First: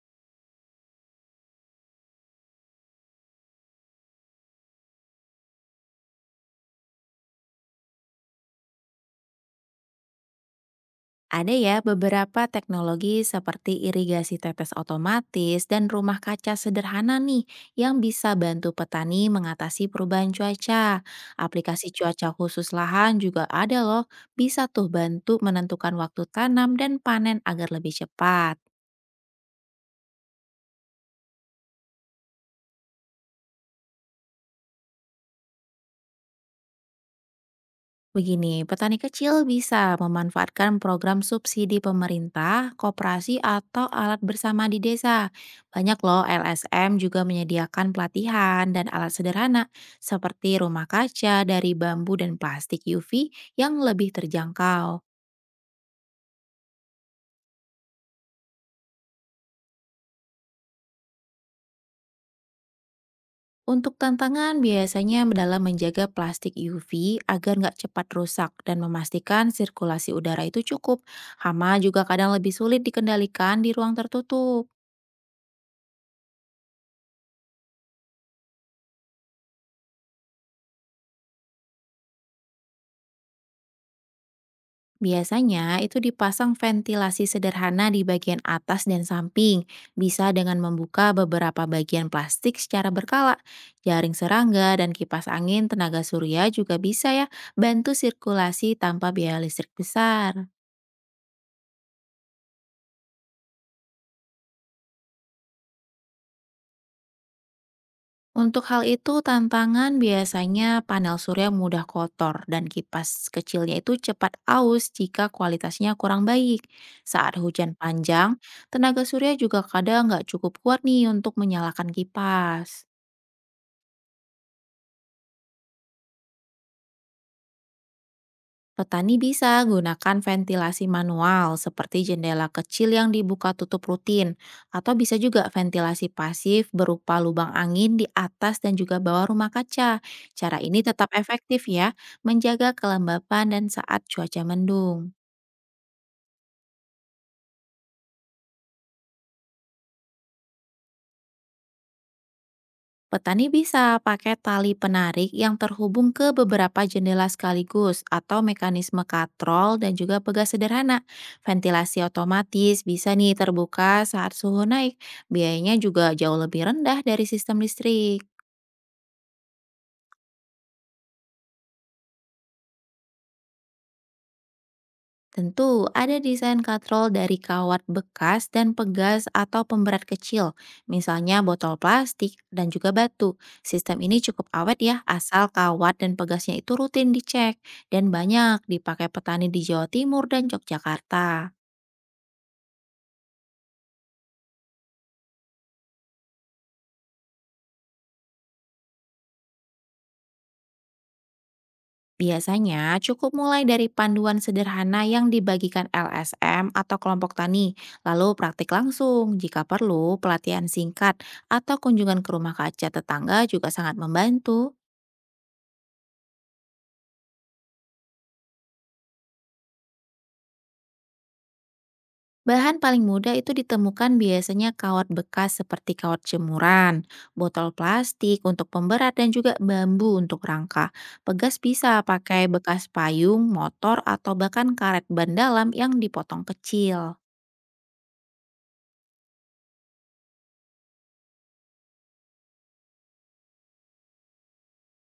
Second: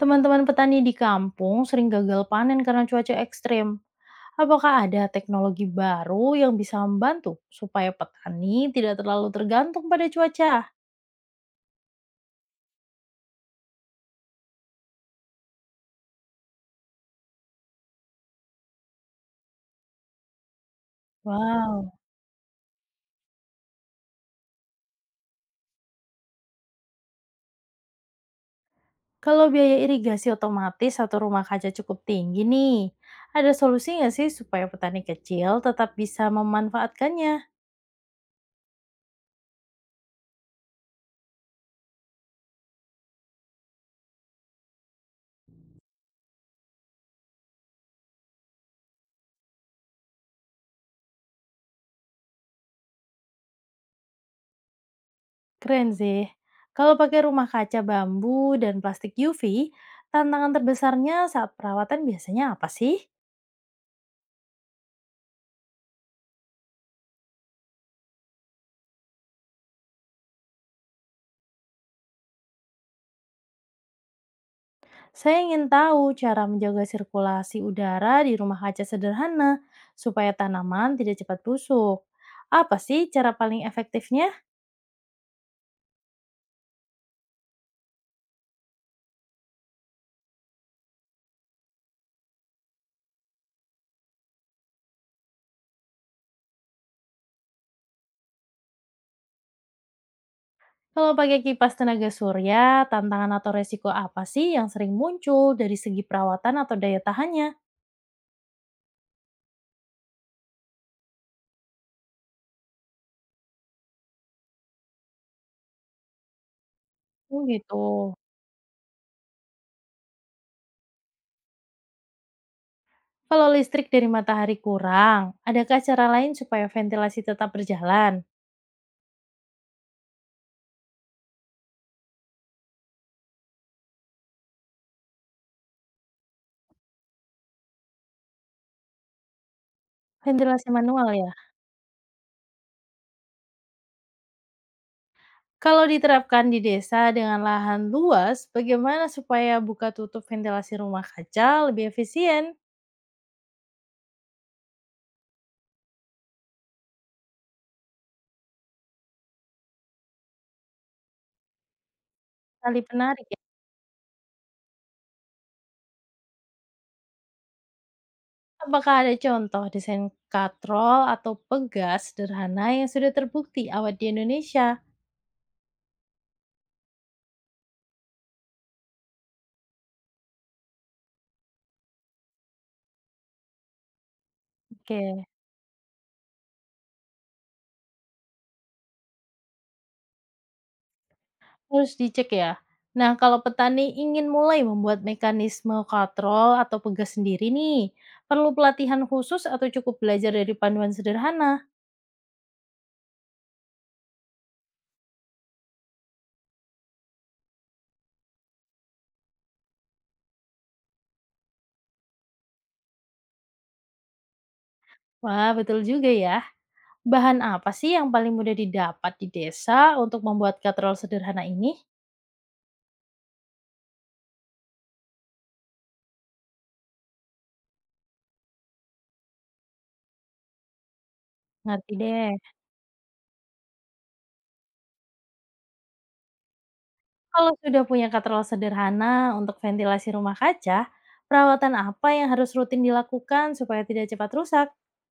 Teman-teman petani di kampung sering gagal panen karena cuaca ekstrim. Apakah ada teknologi baru yang bisa membantu supaya petani tidak terlalu tergantung pada cuaca? Ada ya beberapa teknologi seperti irigasi tetes otomatis dan rumah kaca sederhana nih yang bisa bantu petani mengatasi perubahan cuaca. Aplikasi Wow, cuaca khusus lahan juga ada loh, bisa tuh bantu menentukan waktu tanam dan panen agar lebih cepat. kalau biaya irigasi otomatis atau rumah kaca cukup tinggi nih, ada solusi nggak sih supaya petani kecil tetap bisa memanfaatkannya? Begini, petani kecil bisa memanfaatkan program subsidi pemerintah, koperasi, atau alat bersama di desa. Banyak loh LSM juga menyediakan pelatihan dan alat sederhana seperti rumah kaca dari bambu dan plastik UV yang lebih terjangkau. Keren sih. Kalau pakai rumah kaca bambu dan plastik UV, tantangan terbesarnya saat perawatan biasanya apa sih? Untuk tantangan biasanya dalam menjaga plastik UV agar nggak cepat rusak dan memastikan sirkulasi udara itu cukup. Hama juga kadang lebih sulit dikendalikan di ruang tertutup. Saya ingin tahu cara menjaga sirkulasi udara di rumah kaca sederhana supaya tanaman tidak cepat busuk. Apa sih cara paling efektifnya? Biasanya itu dipasang ventilasi sederhana di bagian atas dan samping, bisa dengan membuka beberapa bagian plastik secara berkala. Jaring serangga dan kipas angin tenaga surya juga bisa ya bantu sirkulasi tanpa biaya listrik besar. Kalau pakai kipas tenaga surya, tantangan atau resiko apa sih yang sering muncul dari segi perawatan atau daya tahannya? Untuk hal itu, tantangan biasanya panel surya mudah kotor dan kipas kecilnya itu cepat aus jika kualitasnya kurang baik. Saat Oh hujan gitu. panjang, tenaga surya juga kadang nggak cukup kuat nih untuk menyalakan kipas. Kalau listrik dari matahari kurang, adakah cara lain supaya ventilasi tetap berjalan? Petani bisa gunakan ventilasi manual seperti jendela kecil yang dibuka tutup rutin, atau bisa juga ventilasi pasif berupa lubang angin di atas dan juga bawah rumah kaca. Cara Ventilasi ini manual tetap ya? efektif ya, menjaga kelembapan dan saat cuaca mendung. Kalau diterapkan di desa dengan lahan luas, bagaimana supaya buka tutup ventilasi rumah kaca lebih efisien? Petani bisa pakai tali penarik yang terhubung ke beberapa jendela sekaligus atau mekanisme katrol dan juga pegas sederhana. Ventilasi Tali otomatis bisa penarik nih ya. terbuka saat suhu naik. Biayanya juga jauh lebih rendah dari sistem listrik. Apakah ada contoh desain katrol atau pegas sederhana yang sudah terbukti awet di Indonesia? Tentu, ada desain katrol dari kawat bekas dan pegas atau pemberat kecil, misalnya botol plastik dan juga batu. Sistem ini cukup awet ya, Oke, asal kawat dan pegasnya itu rutin dicek dan banyak dipakai petani di Jawa Timur dan Yogyakarta. harus dicek ya. Nah, kalau petani ingin mulai membuat mekanisme katrol atau pegas sendiri nih, perlu pelatihan khusus atau cukup belajar dari panduan sederhana? Biasanya cukup mulai dari panduan sederhana yang dibagikan LSM atau kelompok tani, lalu praktik langsung. Jika perlu, pelatihan singkat atau kunjungan ke rumah kaca tetangga juga sangat membantu. Wah, betul juga ya. Bahan apa sih yang paling mudah didapat di desa untuk membuat katrol sederhana ini? Bahan paling mudah itu ditemukan biasanya kawat bekas seperti kawat jemuran, botol plastik untuk pemberat dan juga bambu untuk rangka. Pegas bisa Ngerti deh. pakai bekas payung, motor, atau bahkan karet ban dalam yang dipotong kecil. Kalau sudah punya katrol sederhana untuk ventilasi rumah kaca, perawatan apa yang harus rutin dilakukan supaya tidak cepat rusak?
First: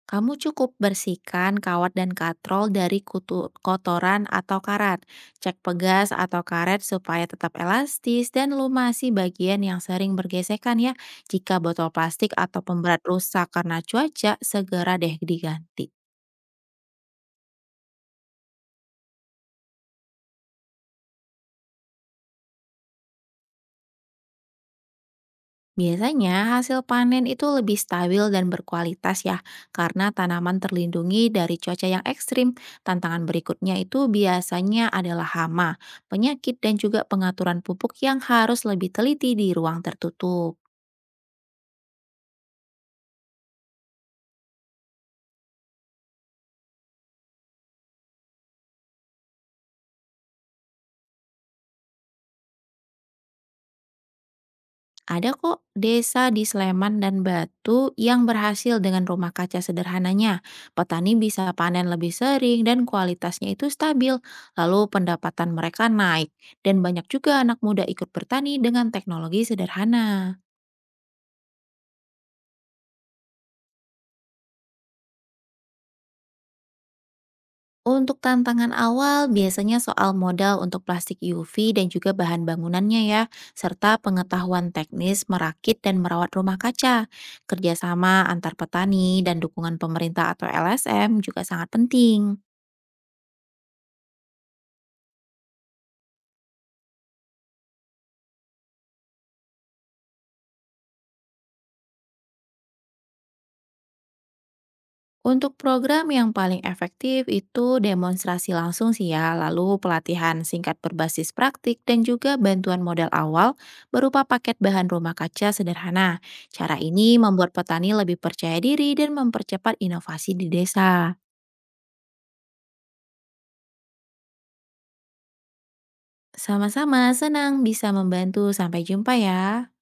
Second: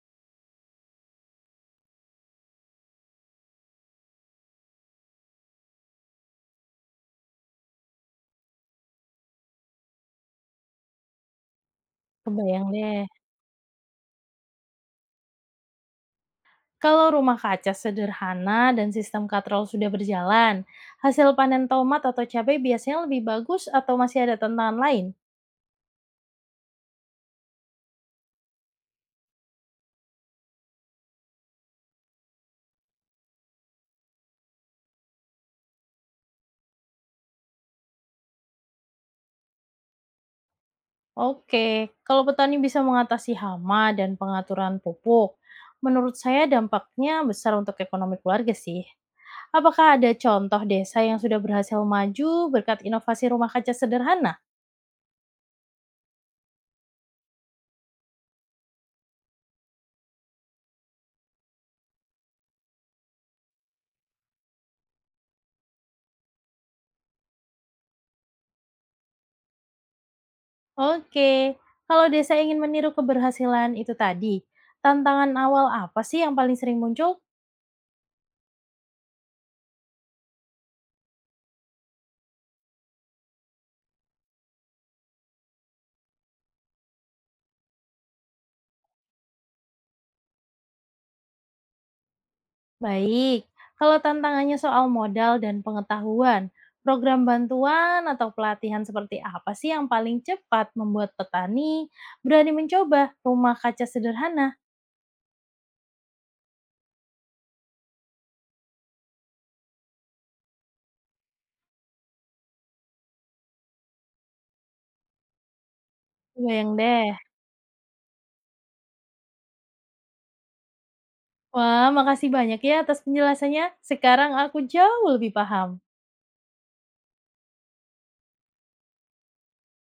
Kamu cukup bersihkan kawat dan katrol dari kutu, kotoran atau karat. Cek pegas atau karet supaya tetap elastis dan lumasi bagian yang sering bergesekan ya. Jika botol plastik atau Kebayang pemberat deh. rusak karena cuaca, segera deh diganti. Kalau rumah kaca sederhana dan sistem katrol sudah berjalan, hasil panen tomat atau cabai biasanya lebih bagus atau masih ada tantangan lain? Biasanya hasil panen itu lebih stabil dan berkualitas ya, karena tanaman terlindungi dari cuaca yang ekstrim. Tantangan berikutnya itu biasanya adalah hama, penyakit, dan juga pengaturan pupuk yang harus lebih teliti di ruang tertutup. Oke, kalau petani bisa mengatasi hama dan pengaturan pupuk, menurut saya dampaknya besar untuk ekonomi keluarga sih. Apakah ada contoh desa yang sudah berhasil maju berkat inovasi rumah kaca sederhana? Ada kok desa di Sleman dan Batu yang berhasil dengan rumah kaca sederhananya. Petani bisa panen lebih sering dan kualitasnya itu stabil. Lalu pendapatan mereka naik. Dan banyak juga anak muda ikut bertani dengan teknologi sederhana. Oke, kalau desa ingin meniru keberhasilan itu tadi, tantangan awal apa sih yang paling sering muncul? Untuk tantangan awal, biasanya soal modal untuk plastik UV dan juga bahan bangunannya ya, serta pengetahuan teknis merakit dan merawat rumah kaca. Kerjasama antar petani dan dukungan pemerintah atau LSM juga sangat penting. Baik, kalau tantangannya soal modal dan pengetahuan, program bantuan atau pelatihan seperti apa sih yang paling cepat membuat petani berani mencoba rumah kaca sederhana? Untuk program yang paling efektif itu demonstrasi langsung sih ya, lalu pelatihan singkat berbasis praktik dan juga bantuan modal awal berupa paket bahan rumah kaca sederhana. Cara Bayang ini deh. membuat petani lebih percaya diri dan mempercepat inovasi di desa. Wah, makasih banyak ya atas penjelasannya. Sekarang aku jauh lebih paham. Sama-sama senang bisa membantu. Sampai jumpa ya.